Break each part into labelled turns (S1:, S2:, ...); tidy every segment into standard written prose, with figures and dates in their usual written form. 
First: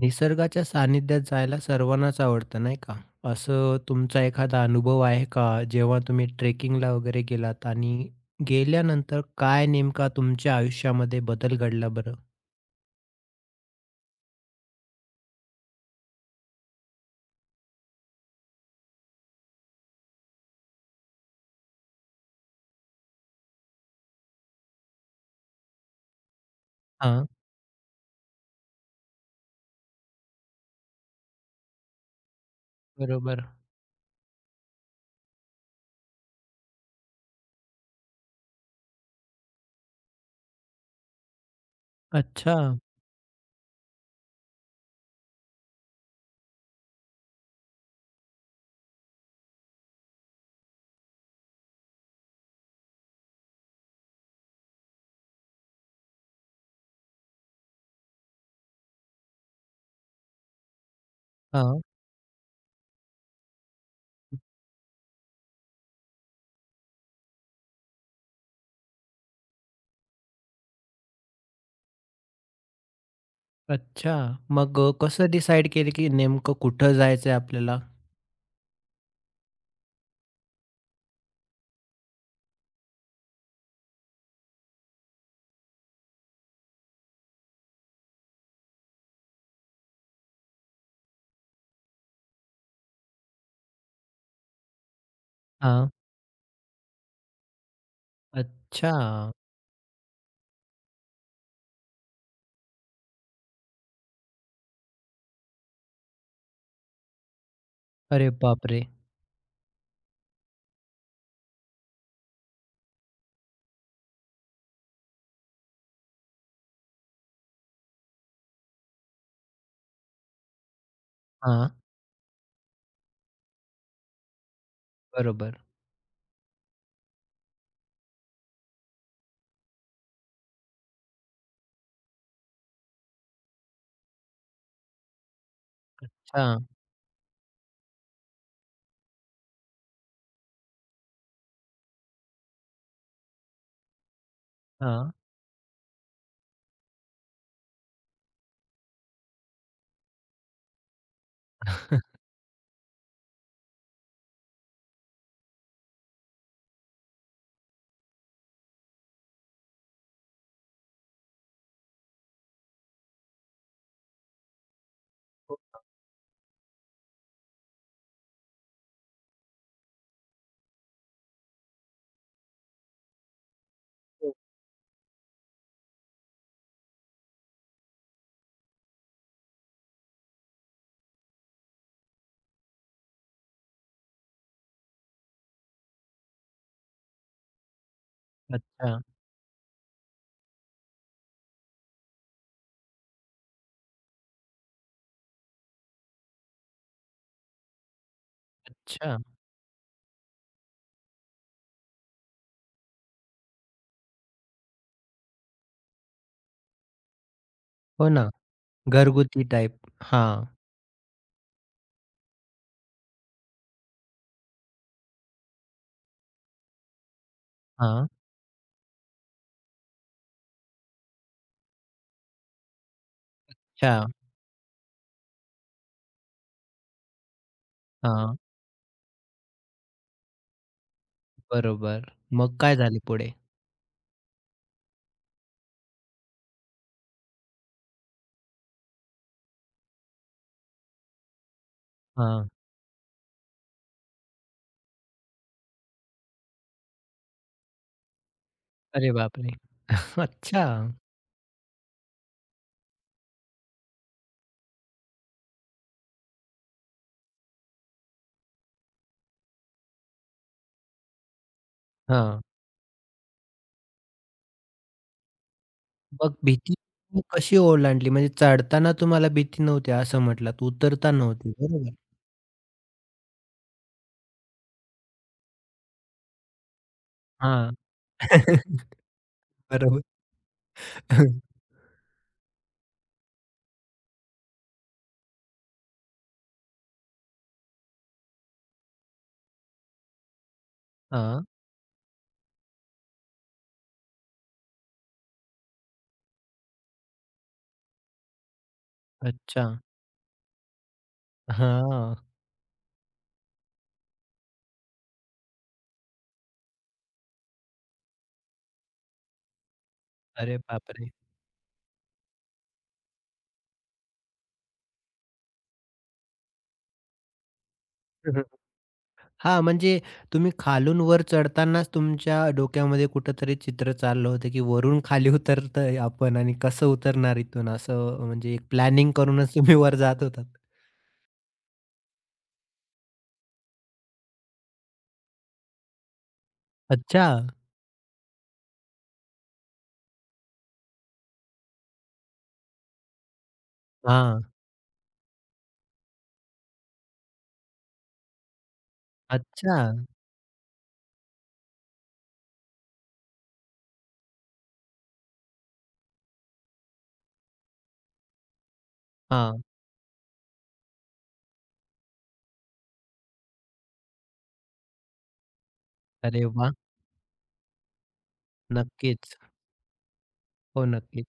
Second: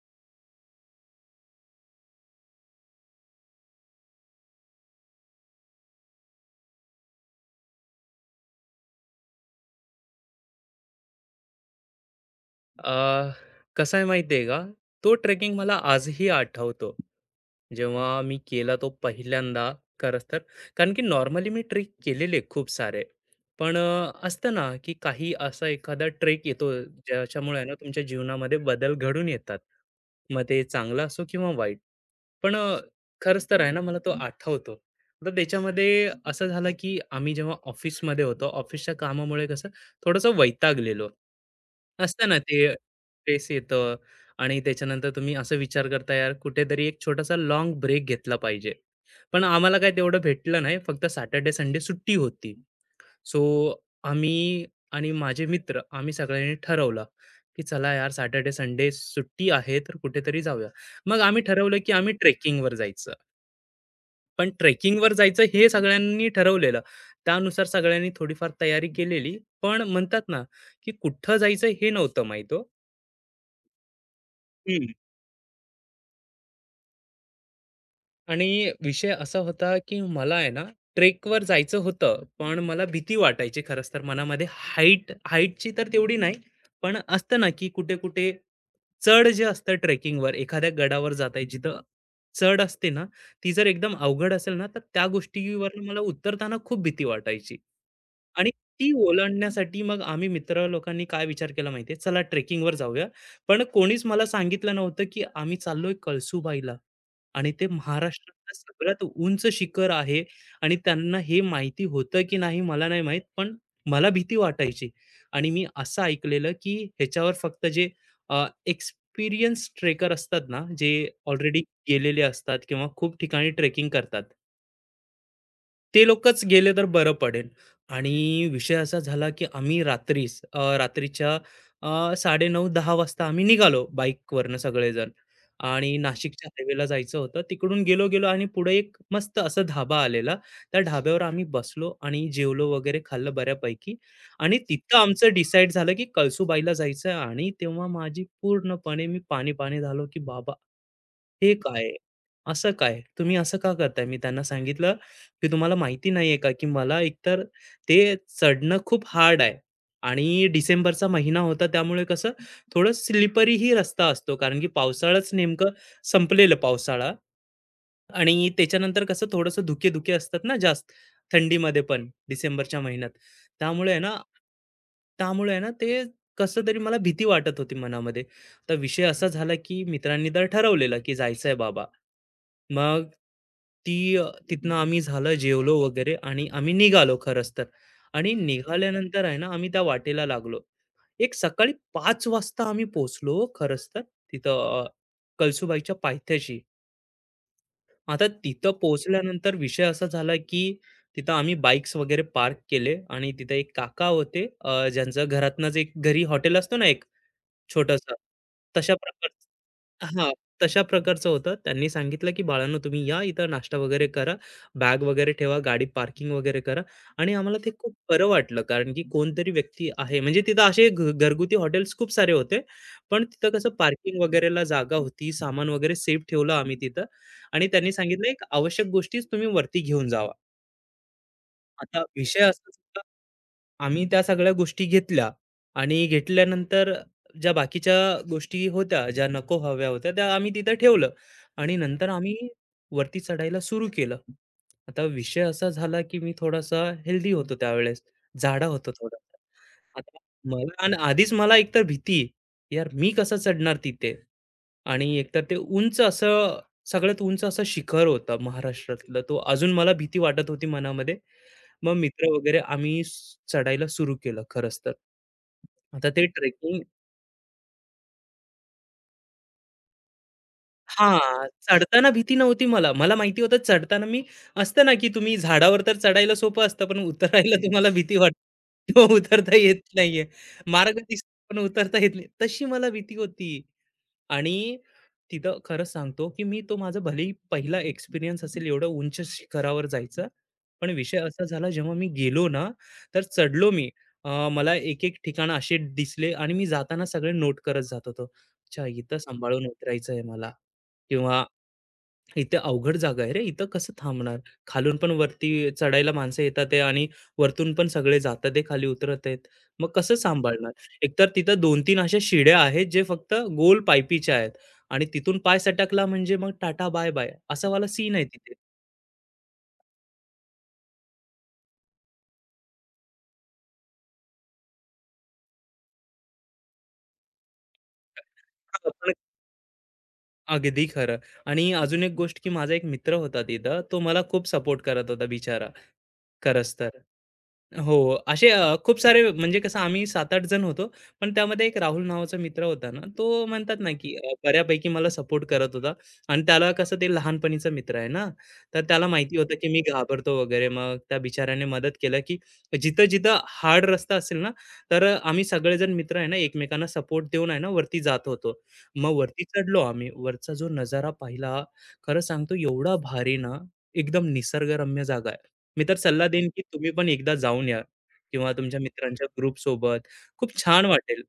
S1: निसर्गाच्या सानिध्यात जायला सर्वांनाच आवडतं नाही का? असं तुमचा एखादा अनुभव आहे का? जेव्हा तुम्ही ट्रेकिंगला वगैरे गेलात आणि गेल्यानंतर काय नेमका तुमच्या आयुष्यामध्ये बदल घडला बरं?
S2: अ, कसं आहे माहिती आहे का? तो ट्रेकिंग मला आजही आठवतो. जेव्हा मी केला तो पहिल्यांदा खरंच तर. कारण की नॉर्मली मी ट्रेक केलेले खूप सारे. पण असतं ना, की काही असा एखादा ट्रेक येतो
S1: हां,
S2: ज्याच्यामुळे ना तुमच्या जीवनामध्ये बदल घडून येतात. मग ते चांगला असो किंवा वाईट. पण
S1: बरोबर.
S2: खरंच तर आहे ना मला तो आठवतो. तर त्याच्यामध्ये असं झालं, की आम्ही जेव्हा ऑफिसमध्ये होतो, ऑफिसच्या कामामुळे कसं थोडंसं वैतागलेलो. असतं ना
S1: अच्छा.
S2: ते स्ट्रेस येतं आणि त्याच्यानंतर तुम्ही असं विचार करता यार कुठेतरी एक छोटासा लॉंग ब्रेक घेतला पाहिजे. पण आम्हाला काय तेवढं भेटलं नाही. फक्त सॅटर्डे, संडे सुट्टी होती. सो आम्ही आणि माझे मित्र आम्ही सगळ्यांनी ठरवलं, की चला यार सॅटर्डे, संडे सुट्टी आहे तर कुठेतरी जाऊया. मग आम्ही ठरवलं,
S1: हां.
S2: की आम्ही ट्रेकिंगवर जायचं. पण ट्रेकिंगवर जायचं हे सगळ्यांनी ठरवलेलं. त्यानुसार सगळ्यांनी थोडीफार तयारी केलेली. पण म्हणतात ना, की कुठं जायचं हे नव्हतं माहीत हो.
S1: अच्छा. मग कसं डिसाईड केलं की नेमकं कुठं जायचंय आपल्याला?
S2: आणि विषय असा होता, की मला आहे ना ट्रेकवर जायचं होतं, पण मला भीती वाटायची खरंच तर मनामध्ये. हाईटची तर तेवढी नाही, पण असतं ना, की कुठे-कुठे चढ जे असतं ट्रेकिंगवर, एखाद्या गडावर जात आहे जिथं चढ असते ना, ती जर एकदम अवघड असेल ना, तर त्या गोष्टीवर
S1: हां.
S2: मला उतरताना खूप भीती वाटायची. आणि ती
S1: अच्छा.
S2: ओलांडण्यासाठी मग आम्ही मित्र लोकांनी काय विचार केला माहिती चला ट्रेकिंगवर जाऊया. पण कोणीच मला सांगितलं नव्हतं, की आम्ही चाललोय कळसूबाईला. आणि ते
S1: अरे
S2: महाराष्ट्रातलं
S1: बापरे!
S2: सगळ्यात उंच शिखर आहे आणि त्यांना हे माहिती होतं की नाही मला नाही माहीत, पण मला भीती वाटायची. आणि मी असं ऐकलेलं की ह्याच्यावर फक्त जे एक्सपिरियन्स ट्रेकर असतात ना, जे ऑलरेडी
S1: हां,
S2: गेलेले असतात किंवा खूप ठिकाणी ट्रेकिंग करतात.
S1: बरोबर.
S2: ते लोकच गेले तर बरं पडेल. आणि विषय असा झाला, की आम्ही रात्रीस रात्रीच्या अ, 9:30-10:00 वाजता आम्ही निघालो बाईकवरनं सगळेजण आणि नाशिकच्या
S1: हां,
S2: हायवेला जायचं होतं. तिकडून गेलो-गेलो आणि पुढे एक मस्त असा धाबा आलेला. त्या ढाब्यावर आम्ही बसलो आणि जेवलो वगैरे खाल्लं बऱ्यापैकी आणि तिथं
S1: हां.
S2: आमचं डिसाईड झालं, की कळसूबाईला जायचं आणि तेव्हा माझी पूर्णपणे मी पाणी-पाणी झालो, की बाबा हे काय? असं काय? तुम्ही असं का करताय? मी त्यांना सांगितलं, की "तुम्हाला माहिती नाहीये का, की मला एकतर ते चढणं खूप हार्ड आहे आणि डिसेंबरचा महिना होता त्यामुळे कसं थोडं स्लिपरीही रस्ता असतो कारण की पावसाळाच नेमकं संपलेलं पावसाळा आणि त्याच्यानंतर कसं थोडंसं धुके-धुके असतात ना जास्त थंडीमध्ये पण डिसेंबरच्या महिन्यात. त्यामुळे आहे ना
S1: ओके.
S2: त्यामुळे आहे ना ते कसं तरी मला भीती वाटत होती मनामध्ये. तर विषय असा झाला की मित्रांनी तर ठरवलेलं की जायचंय बाबा. मग ती तिथनं आम्ही झालं जेवलो वगैरे आणि आम्ही निघालो खरंच तर. आणि
S1: अच्छा,
S2: निघाल्यानंतर आहे ना आम्ही त्या वाटेला लागलो. एक सकाळी 5 वाजता आम्ही पोहोचलो हो खरंच तर तिथं कळसूबाईच्या पायथ्याशी. आता तिथं
S1: अच्छा.
S2: पोहोचल्यानंतर विषय असा झाला की तिथं आम्ही बाईक्स वगैरे पार्क केले आणि तिथं एक काका होते ज्यांचं घरातनंच एक घरी हॉटेल असतो ना
S1: हो
S2: छोटंसं.
S1: ना.
S2: तशा
S1: घरगुती
S2: प्रकारचं
S1: टाइप.
S2: हां,
S1: हां,
S2: तशा प्रकारचं होतं. त्यांनी सांगितलं, की "बाळांनो तुम्ही या इथं नाश्ता वगैरे करा, बॅग वगैरे ठेवा, गाडी पार्किंग वगैरे करा." आणि आम्हाला ते खूप
S1: हां.
S2: बरं वाटलं, कारण की कोणतरी व्यक्ती आहे. म्हणजे तिथं असे घरगुती हॉटेल्स खूप सारे होते. पण तिथं कसं
S1: अच्छा.
S2: पार्किंग वगैरेला जागा होती, सामान वगैरे सेफ ठेवलं आम्ही तिथं. आणि त्यांनी सांगितलं,
S1: हां,
S2: "एक आवश्यक गोष्टीच तुम्ही वरती घेऊन जावा." आता
S1: बरोबर.
S2: विषय
S1: मग
S2: असाच
S1: काय झाले
S2: होता,
S1: पुढे?
S2: आम्ही त्या सगळ्या गोष्टी घेतल्या आणि घेतल्यानंतर ज्या बाकीच्या गोष्टी होत्या, ज्या नको हव्या होत्या, त्या आम्ही तिथं ठेवलं आणि नंतर आम्ही
S1: हां.
S2: वरती चढायला सुरू केलं. आता विषय असा झाला, की मी थोडासा हेल्दी होतो त्यावेळेस, जाडा होतो
S1: अरे
S2: थोडासा.
S1: बापरे!
S2: आता
S1: अच्छा.
S2: मला आणि आधीच मला एकतर भीती, यार मी कसा चढणार तिथे? आणि एकतर ते उंच असं सगळ्यात उंच असं शिखर होतं महाराष्ट्रातलं. तो अजून मला भीती वाटत होती मनामध्ये मग मित्र
S1: हां.
S2: वगैरे आम्ही चढायला सुरू केलं खरंच तर आता ते
S1: मग भीती
S2: ट्रेकिंग
S1: तुम्ही कशी ओलांडली? म्हणजे चढताना तुम्हाला भीती नव्हती असं म्हटलात,
S2: हा
S1: उतरताना होती बरोबर?
S2: चढताना भीती नव्हती मला मला माहिती होतं चढताना मी असतं ना की तुम्ही झाडावर तर चढायला सोपं असतं पण उतरायला
S1: हां.
S2: तुम्हाला भीती वाटते उतरता येत
S1: बरोबर.
S2: नाहीये मार्ग दिसतो पण उतरता येत नाही तशी मला भीती होती आणि तिथं खरं सांगतो, की मी तो माझा भलेही पहिला एक्सपिरियन्स असेल एवढं उंच शिखरावर जायचा. पण विषय असा
S1: हां.
S2: झाला जेव्हा मी गेलो ना, तर चढलो मी. मला एक-एक ठिकाणं असे दिसले आणि मी जाताना सगळे नोट करत जात होतो. अच्छा, इथं
S1: अच्छा.
S2: सांभाळून उतरायचं आहे मला किंवा
S1: हां.
S2: इथे अवघड जागा आहे रे, इथं कसं थांबणार? खालून पण वरती चढायला माणसं येतात आहे आणि वरतून पण सगळे जातात आहे, खाली उतरत आहेत. मग कसं
S1: अरे
S2: सांभाळणार?
S1: बापरे!
S2: एकतर तिथं 2-3 अशा शिड्या आहेत, जे फक्त गोल पायपीच्या आहेत आणि तिथून पाय सटकला म्हणजे मग टाटा बाय-बाय वाला सीन आहे तिथे.
S1: हां, म्हणजे तुम्ही खालून वर चढतानाच तुमच्या डोक्यामध्ये कुठेतरी चित्र चाललं होतं, की वरून खाली उतरतोय आपण आणि कसं उतरणार इथून असं म्हणजे एक
S2: आपण
S1: प्लॅनिंग करूनच तुम्ही वर जात होतात.
S2: अगदी खरं आणि अजून एक गोष्ट, की माझा एक मित्र होता तिथं, तो मला खूप सपोर्ट करत होता बिचारा. खरंच तर.
S1: अच्छा.
S2: हो, असे खूप सारे म्हणजे कसं आम्ही 7-8 जण होतो. पण त्यामध्ये एक राहुल नावाचा मित्र होता ना, तो म्हणतात ना, की
S1: हां.
S2: बऱ्यापैकी मला सपोर्ट करत होता आणि त्याला कसं ते लहानपणीचा मित्र आहे ना, तर त्याला माहिती होतं, की
S1: अच्छा.
S2: मी घाबरतो वगैरे. मग त्या बिचाऱ्याने मदत केलं, की जिथं-जिथं हार्ड रस्ता असेल ना, तर आम्ही सगळेजण मित्र आहे ना, एकमेकांना सपोर्ट देऊन आहे ना, वरती जात होतो. मग वरती
S1: हां.
S2: चढलो आम्ही. वरचा जो नजारा पाहिला, खरं सांगतो एवढा भारी ना, एकदम निसर्गरम्य जागा आहे. मी तर सल्ला
S1: अरे
S2: देईन, की
S1: वाह!
S2: तुम्ही पण एकदा जाऊन या किंवा तुमच्या मित्रांच्या
S1: नक्कीच.
S2: ग्रुप सोबत खूप छान
S1: हो,
S2: वाटेल.
S1: नक्कीच.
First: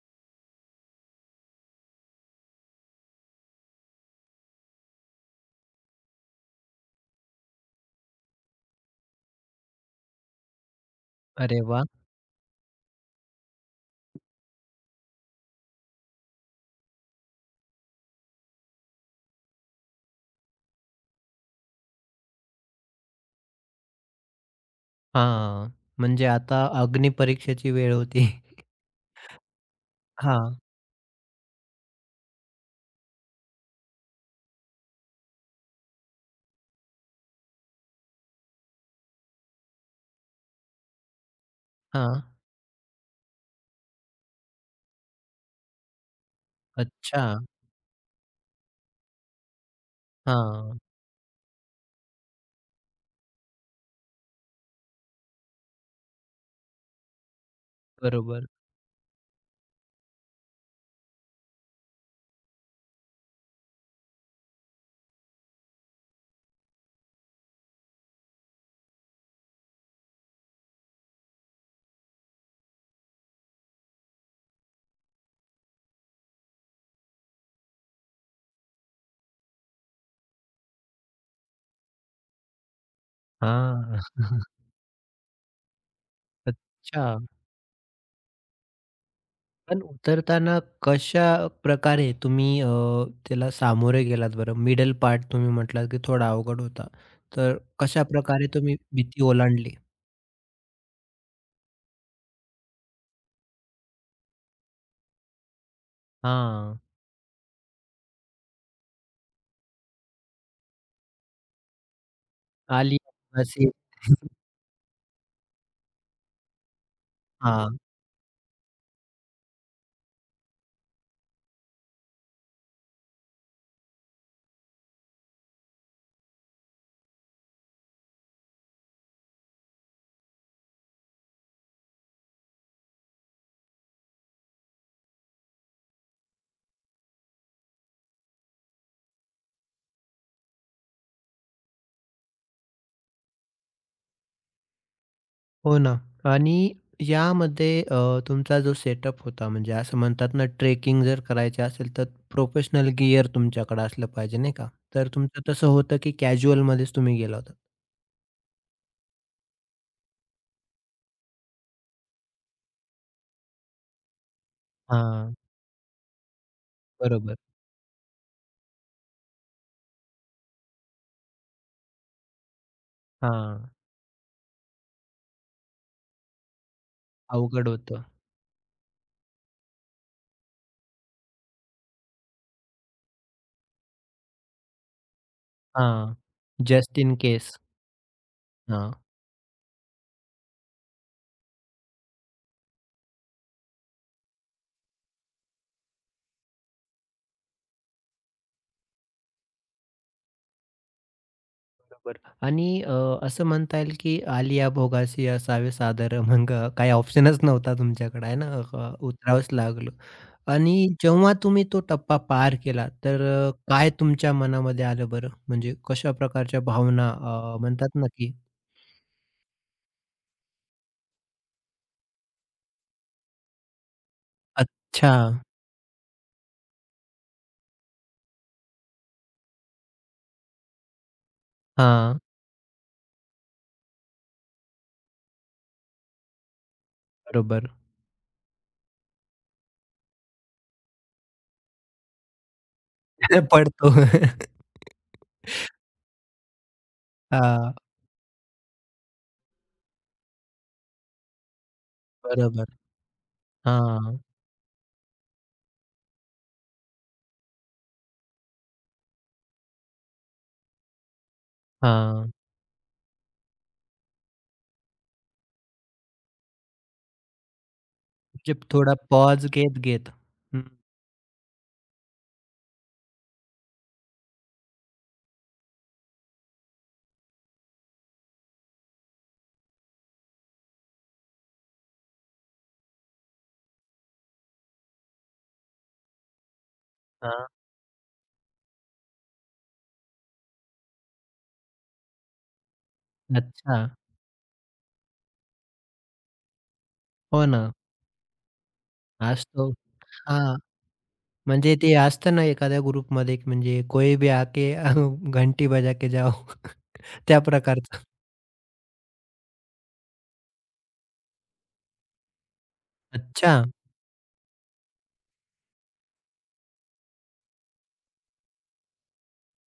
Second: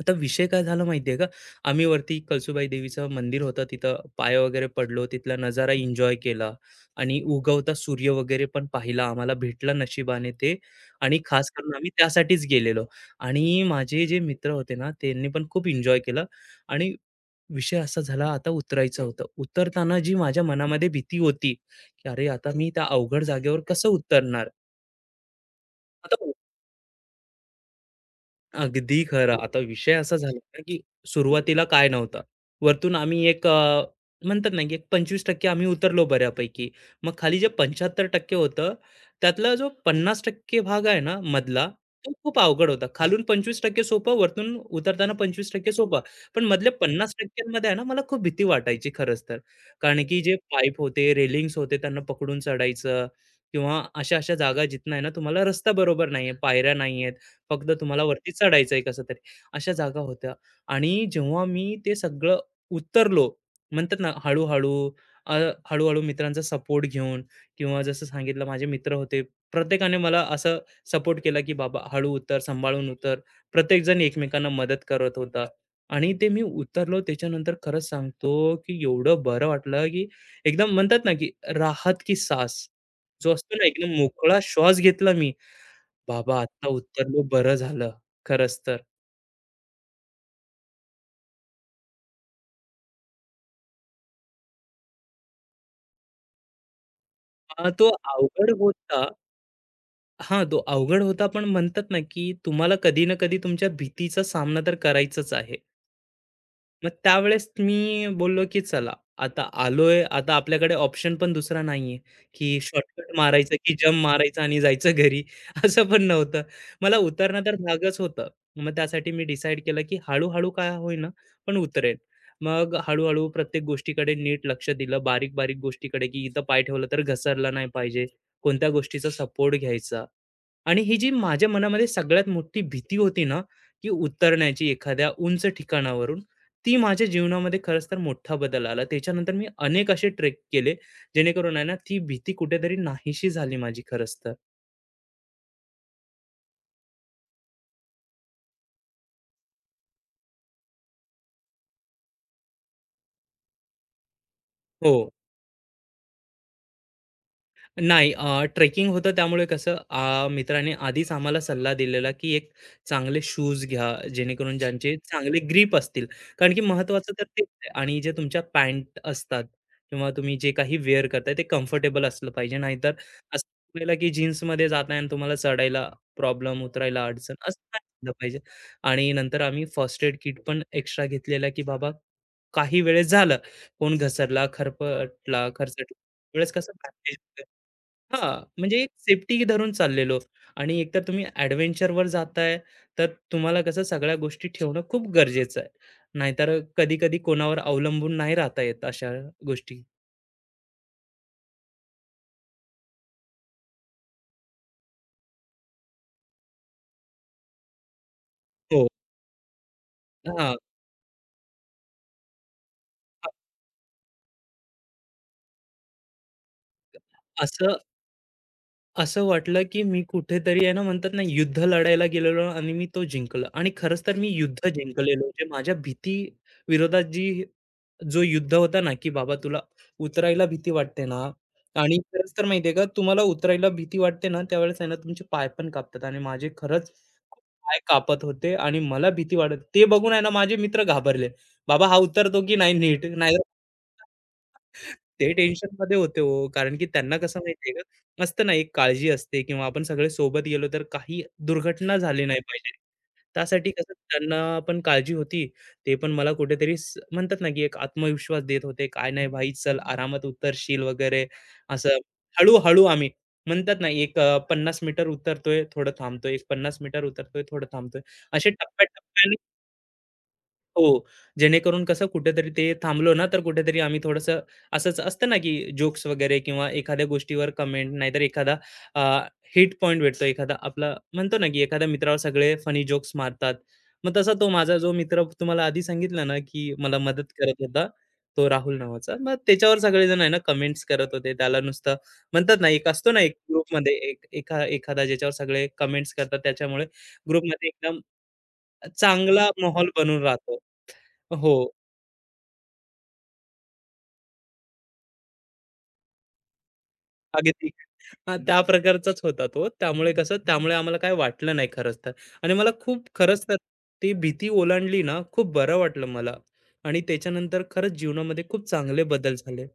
S2: आता विषय काय झाला माहिती आहे का? आम्ही वरती कळसुबाई देवीचं मंदिर होतं, तिथं पाया वगैरे पडलो, तिथला नजारा एन्जॉय केला आणि उगवता सूर्य वगैरे पण पाहिला. आम्हाला भेटला नशिबाने ते आणि खास
S1: अरे
S2: करून
S1: वाह!
S2: आम्ही त्यासाठीच गेलेलो आणि माझे जे मित्र होते ना, त्यांनी पण खूप एन्जॉय केलं आणि विषय असा झाला आता उतरायचं होतं. उतरताना जी माझ्या मनामध्ये भीती होती, की अरे आता मी त्या अवघड जागेवर कसं उतरणार?
S1: हां.
S2: आता
S1: म्हणजे आता अग्निपरीक्षेची वेळ होती.
S2: अगदी खरं. आता विषय असा झाला
S1: हां.
S2: ना, की सुरुवातीला काय नव्हतं. वरतून आम्ही एक म्हणतात ना, की एक 25% आम्ही उतरलो बऱ्यापैकी. मग खाली जे 75% होतं, त्यातला जो 50% भाग आहे ना मधला, तो
S1: हां.
S2: खूप अवघड होता. खालून 25% सोपं, वरतून उतरताना 25% सोपं. पण मधल्या
S1: अच्छा.
S2: 50% मध्ये आहे ना, मला खूप भीती वाटायची खरंच तर. कारण की जे
S1: हां.
S2: पाईप होते, रेलिंग्स होते, त्यांना पकडून चढायचं किंवा अशा-अशा जागा जिथनं आहे ना, तुम्हाला रस्ता बरोबर नाहीये, पायऱ्या नाहीयेत. फक्त तुम्हाला वरती
S1: बरोबर.
S2: चढायचं आहे कसं तरी. अशा जागा होत्या आणि जेव्हा मी ते सगळं उतरलो, म्हणतात ना हळू-हळू अ, हळू-हळू मित्रांचा सपोर्ट घेऊन किंवा जसं सांगितलं माझे मित्र होते. प्रत्येकाने मला असं सपोर्ट केला, की "बाबा हळू उतर, सांभाळून उतर." प्रत्येकजण एकमेकांना मदत करत होता आणि ते मी उतरलो त्याच्यानंतर खरंच सांगतो, की एवढं बरं वाटलं, की एकदम म्हणतात ना, की राहत की सास जो असतो ना, एकदम
S1: हां.
S2: मोकळा श्वास घेतला मी बाबा आता
S1: अच्छा.
S2: उत्तरलो बरं झालं. खरंच तर.
S1: पण उतरताना कशा प्रकारे तुम्ही त्याला सामोरे गेलात बरं? मिडल पार्ट तुम्ही म्हटलात, की थोडा अवघड होता. तर
S2: तो
S1: कशा प्रकारे
S2: अवघड
S1: तुम्ही
S2: होता.
S1: भीती ओलांडली?
S2: हां, तो अवघड होता पण म्हणतात ना, की तुम्हाला कधी ना कधी तुमच्या भीतीचा सामना तर करायचाच आहे.
S1: हां.
S2: मग त्यावेळेस मी बोललो, की चला आता आलोय, आता आपल्याकडे ऑप्शन पण दुसरा नाहीये, की
S1: आली
S2: शॉर्टकट मारायचं,
S1: अशी
S2: की जंप मारायचा आणि जायचं घरी असं पण नव्हतं. मला उतरणं तर
S1: हां.
S2: भागच होतं. मग त्यासाठी मी डिसाईड केलं, की हळू-हळू काय होईना पण उतरेन. मग हळू प्रत्येक गोष्टीकडे नीट लक्ष दिलं, बारीक-बारीक गोष्टीकडे, की इथं पाय ठेवला तर घसरला नाही पाहिजे, कोणत्या गोष्टीचा सपोर्ट घ्यायचा. आणि ही जी माझ्या मनामध्ये सगळ्यात मोठी भीती होती ना, की उतरण्याची एखाद्या उंच ठिकाणावरून, ती माझ्या जीवनामध्ये खरंच तर मोठा बदल आला. त्याच्यानंतर मी अनेक असे ट्रेक केले, जेणेकरून आहे ना, ती भीती कुठेतरी नाहीशी झाली माझी खरंच तर.
S1: हो ना. आणि यामध्ये तुमचा जो सेटअप होता म्हणजे असं म्हणतात ना ट्रेकिंग जर करायची असेल तर प्रोफेशनल गिअर तुमच्याकडे असलं पाहिजे नाही का? तर
S2: हो.
S1: तुमचं तसं होतं, की कॅज्युअलमध्येच तुम्ही गेला होतात?
S2: नाही ट्रेकिंग होतं त्यामुळे कसं मित्राने आधीच आम्हाला सल्ला दिलेला की एक चांगले शूज घ्या जेणेकरून ज्यांचे
S1: हां.
S2: चांगले ग्रीप असतील कारण की महत्वाचं तर
S1: बरोबर.
S2: तेच आहे आणि जे तुमच्या पॅन्ट असतात किंवा तुम्ही जे काही वेअर करताय ते कम्फर्टेबल असलं पाहिजे नाहीतर असं
S1: हां.
S2: आपल्याला की जीन्समध्ये जाताय आणि तुम्हाला चढायला प्रॉब्लेम उतरायला अडचण असं
S1: अवघड
S2: नाही
S1: होतं.
S2: झालं पाहिजे आणि नंतर आम्ही फर्स्ट एड किट पण एक्स्ट्रा घेतलेला की बाबा काही वेळेस झालं कोण घसरला खरपटला खरचटला
S1: हां,
S2: वेळेस कसं
S1: जस्ट इन केस.
S2: हां, म्हणजे एक
S1: हां,
S2: सेफ्टी धरून चाललेलो आणि एकतर तुम्ही ॲडव्हेंचरवर जाताय, तर तुम्हाला कसं सगळ्या गोष्टी ठेवणं खूप गरजेचं आहे. नाहीतर कधी-कधी कोणावर अवलंबून नाही राहता येत अशा गोष्टी.
S1: बरोबर आणि असं म्हणता येईल की आलिया भोगासी असावे सादर मग काही ऑप्शनच नव्हता तुमच्याकडे आहे ना?
S2: हो.
S1: उतरावंच लागलं
S2: हां,
S1: आणि जेव्हा तुम्ही तो टप्पा पार केला, तर
S2: अ,
S1: काय तुमच्या मनामध्ये आलं बरं? म्हणजे कशा प्रकारच्या भावना
S2: असं
S1: म्हणतात ना की
S2: असं वाटलं, की मी कुठेतरी आहे ना म्हणतात ना युद्ध लढायला गेलेलो आणि मी तो जिंकलं आणि खरंच तर मी युद्ध
S1: अच्छा.
S2: जिंकलेलो. जे माझ्या भीती विरोधात जो युद्ध होता ना, की बाबा तुला उतरायला भीती वाटते ना आणि
S1: हां,
S2: खरंच तर माहिती आहे का, तुम्हाला उतरायला भीती वाटते ना, त्यावेळेस आहे ना तुमचे पाय पण कापतात आणि माझे खरंच खूप
S1: बरोबर.
S2: पाय कापत होते आणि मला भीती वाटत ते बघून आहे ना माझे मित्र घाबरले. बाबा हा उतरतो की नाही नीट? नाही
S1: पडतो.
S2: ते टेन्शनमध्ये होते हो, कारण की त्यांना कसं माहिती
S1: हां,
S2: का, असतं ना एक काळजी असते किंवा आपण सगळे सोबत गेलो तर काही दुर्घटना झाली नाही
S1: बरोबर.
S2: पाहिजे. त्यासाठी कसं
S1: हां,
S2: त्यांना पण काळजी होती. ते पण मला कुठेतरी म्हणतात ना, की एक आत्मविश्वास देत होते. "काय नाही भाई, चल आरामात उतरशील वगैरे." असं
S1: हां.
S2: हळू आम्ही म्हणतात ना, एक 50 मीटर उतरतोय, थोडं थांबतोय, एक 50 मीटर उतरतोय, थोडं थांबतोय. असे
S1: म्हणजे
S2: टप्प्या
S1: थोडा पॉज घेत, घेत. हं.
S2: हो. जेणेकरून कसं कुठेतरी ते थांबलो ना, तर कुठेतरी आम्ही थोडंसं असंच असतं ना, की जोक्स वगैरे किंवा एखाद्या गोष्टीवर कमेंट नाहीतर एखादा अ, हिट पॉइंट भेटतो. एखादा आपला म्हणतो ना, की एखाद्या मित्रावर सगळे फनी जोक्स मारतात. मग तसा तो माझा जो मित्र तुम्हाला आधी सांगितला ना, की मला मदत करत होता, तो राहुल नावाचा. मग त्याच्यावर सगळेजण आहे ना, कमेंट्स करत होते. त्याला नुसतं म्हणतात ना, एक असतो ना, एक
S1: अच्छा.
S2: ग्रुपमध्ये एक एखादा ज्याच्यावर सगळे कमेंट्स करतात. त्याच्यामुळे
S1: हो ना.
S2: ग्रुपमध्ये एकदम
S1: आज
S2: चांगला
S1: तो
S2: माहोल बनून राहतो.
S1: हां,
S2: हो,
S1: म्हणजे ते असतं ना एखाद्या ग्रुपमध्ये की म्हणजे कोई भी आके घंटी बजा के जाओ त्या
S2: अगदी
S1: प्रकारचं.
S2: हां, त्या प्रकारचाच होता तो. त्यामुळे आम्हाला काय वाटलं नाही खरंच तर आणि मला खूप खरंच
S1: अच्छा.
S2: तर ती भीती ओलांडली ना, खूप बरं वाटलं मला आणि त्याच्यानंतर खरंच जीवनामध्ये खूप चांगले बदल झाले.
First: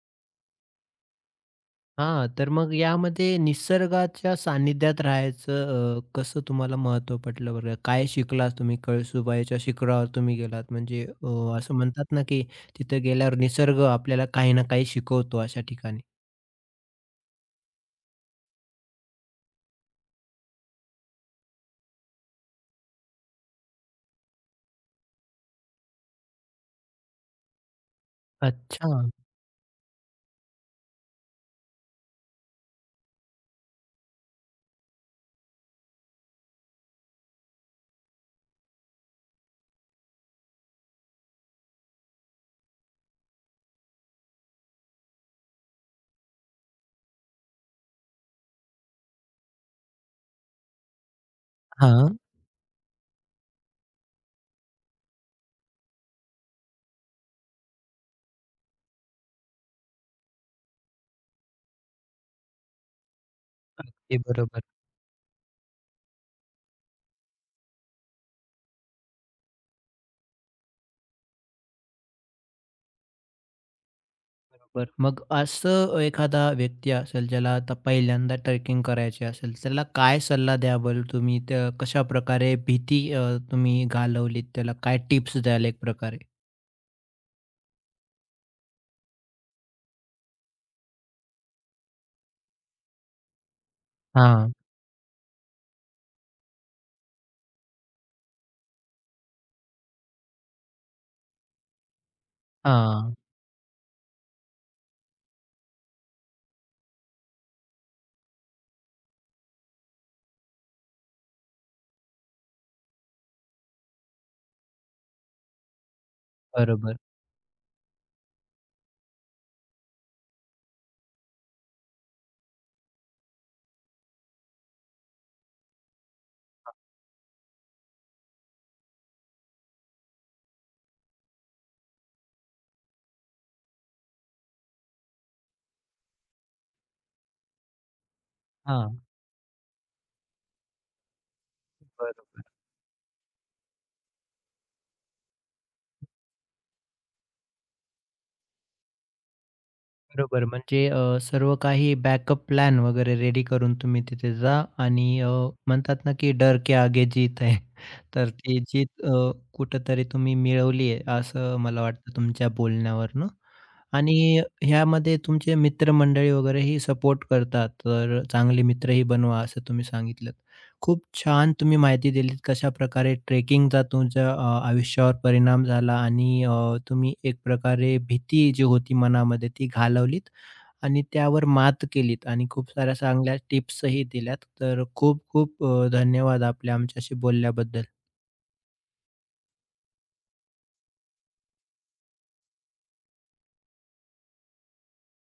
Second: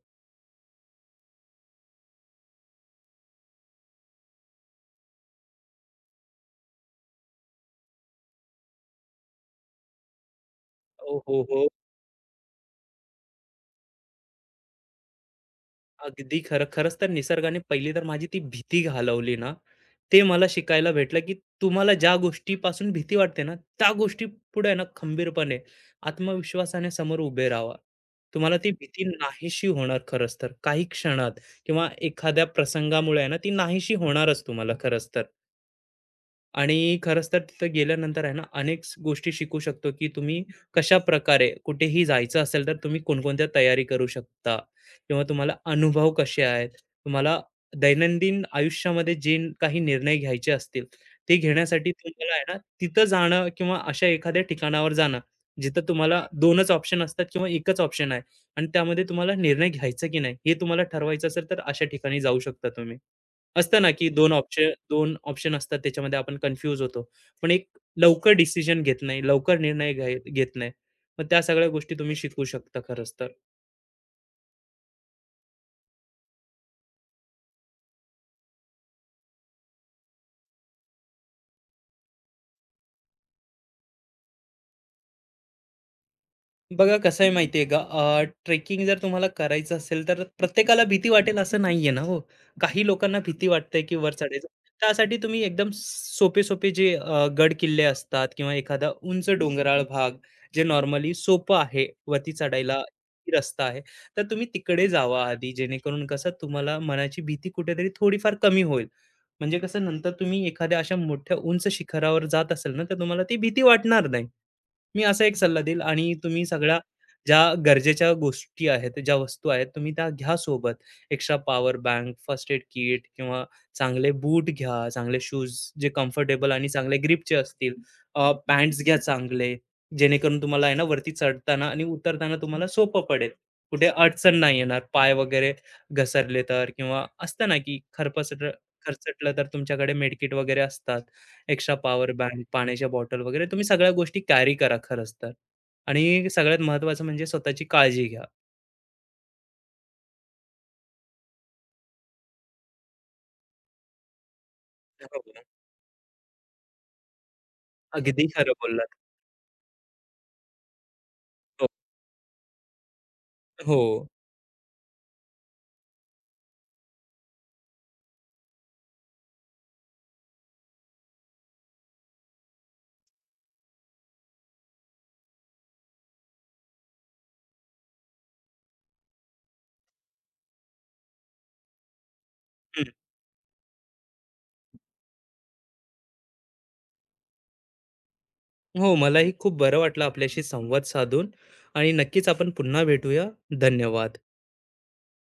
S1: हां, तर मग यामध्ये निसर्गाच्या सानिध्यात राहायचं कसं तुम्हाला महत्त्व पटलं बरं? काय शिकलात तुम्ही? कळसुबाईच्या शिखरावर तुम्ही गेलात म्हणजे
S2: हो, हो, हो.
S1: असं म्हणतात ना की तिथे गेल्यावर निसर्ग आपल्याला काही ना काही शिकवतो अशा ठिकाणी.
S2: अगदी खरं. खरंच तर निसर्गाने पहिली तर माझी ती भीती घालवली ना, ते मला शिकायला भेटलं, की तुम्हाला ज्या गोष्टीपासून भीती वाटते ना, त्या गोष्टी पुढे ना खंबीरपणे, आत्मविश्वासाने समोर उभे राहावा. तुम्हाला ती
S1: अच्छा.
S2: भीती नाहीशी होणार खरंच तर. काही क्षणात किंवा एखाद्या प्रसंगामुळे आहे ना, ती नाहीशी होणारच तुम्हाला खरंच तर. आणि खरंच तर तिथं गेल्यानंतर आहे ना, अनेक गोष्टी शिकू शकतो, की तुम्ही कशाप्रकारे कुठेही जायचं असेल, तर तुम्ही कोणकोणत्या तयारी करू शकता किंवा तुम्हाला अनुभव कसे आहेत, तुम्हाला दैनंदिन आयुष्यामध्ये जे काही निर्णय घ्यायचे असतील, ते घेण्यासाठी
S1: हां,
S2: तुम्हाला आहे ना, तिथं जाणं किंवा अशा एखाद्या ठिकाणावर जाणं, जिथं तुम्हाला 2च ऑप्शन असतात किंवा 1च ऑप्शन आहे आणि त्यामध्ये तुम्हाला निर्णय घ्यायचा की नाही, हे तुम्हाला ठरवायचं असेल, तर अशा ठिकाणी जाऊ शकता तुम्ही. असतं ना, की
S1: ते
S2: दोन
S1: बरोबर.
S2: ऑप्शन 2 ऑप्शन असतात त्याच्यामध्ये आपण कन्फ्यूज होतो. पण एक लवकर डिसिजन घेत नाही, लवकर निर्णय घेत नाही. मग त्या सगळ्या गोष्टी तुम्ही शिकू शकता खरंच तर.
S1: बरं. मग असं एखादा व्यक्ती असेल ज्याला आता पहिल्यांदा ट्रेकिंग करायची असेल, त्याला काय सल्ला द्याल तुम्ही? त्या कशाप्रकारे भीती तुम्ही घालवलीत? त्याला काय टिप्स द्याल एक प्रकारे?
S2: बघा कसं आहे माहिती का ट्रेकिंग जर तुम्हाला करायचं असेल तर प्रत्येकाला भीती वाटेल असं नाहीये ना हो. काही लोकांना भीती वाटते की वर चढायचं.
S1: हां,
S2: त्यासाठी तुम्ही एकदम सोपे सोपे जे गड किल्ले असतात किंवा एखादा उंच डोंगराळ भाग जे नॉर्मली सोपं आहे वरती चढायला
S1: हां.
S2: रस्ता आहे तर तुम्ही तिकडे जावा आधी जेणेकरून कसं तुम्हाला मनाची भीती कुठेतरी थोडीफार कमी होईल. म्हणजे कसं नंतर तुम्ही एखाद्या अशा मोठ्या उंच शिखरावर जात असेल ना तर तुम्हाला ती भीती वाटणार नाही. मी असा एक सल्ला देईल आणि तुम्ही सगळ्या
S1: बरोबर.
S2: ज्या गरजेच्या गोष्टी आहेत, ज्या वस्तू आहेत, तुम्ही त्या घ्या सोबत. Extra power bank, first aid kit किंवा चांगले बूट घ्या, चांगले शूज जे कम्फर्टेबल आणि चांगले ग्रिपचे असतील. पॅन्ट्स घ्या चांगले, जेणेकरून तुम्हाला आहे ना वरती चढताना आणि उतरताना तुम्हाला सोपं पडेल. कुठे अडचण नाही येणार. पाय वगैरे घसरले तर किंवा असतं ना, की खरपसट
S1: हां.
S2: खरचटलं तर तुमच्याकडे मेडकिट वगैरे असतात. एक्स्ट्रा पॉवर
S1: बरोबर,
S2: बँक, पाण्याच्या बॉटल वगैरे तुम्ही सगळ्या गोष्टी कॅरी करा खरंच तर. आणि सगळ्यात महत्त्वाचं म्हणजे स्वतःची काळजी घ्या.
S1: बरोबर. म्हणजे सर्व काही बॅकअप प्लॅन वगैरे रेडी करून तुम्ही तिथे जा आणि
S2: हो ना.
S1: म्हणतात ना, की डर के आगे जीत है.
S2: अगदी
S1: तर
S2: खरं
S1: ती
S2: बोललात.
S1: जीत कुठेतरी तुम्ही मिळवली आहे, असं
S2: हो,
S1: मला वाटतं तुमच्या बोलण्यावरनं.
S2: हो.
S1: आणि ह्यामध्ये तुमचे मित्रमंडळी वगैरेही सपोर्ट करतात, तर चांगले मित्रही बनवा असं तुम्ही सांगितलंत. खूप छान तुम्ही माहिती दिलीत कशाप्रकारे ट्रेकिंगचा तुमच्या आयुष्यावर परिणाम झाला आणि तुम्ही एक प्रकारे भीती जी होती मनामध्ये ती घालवलीत आणि त्यावर मात केलीत आणि खूप
S2: हं.
S1: साऱ्या चांगल्या टिप्सही दिल्यात. तर खूप खूप धन्यवाद आपल्या आमच्याशी बोलल्याबद्दल.
S2: हो, मलाही खूप बरं वाटलं आपल्याशी संवाद साधून आणि नक्कीच आपण पुन्हा भेटूया. धन्यवाद.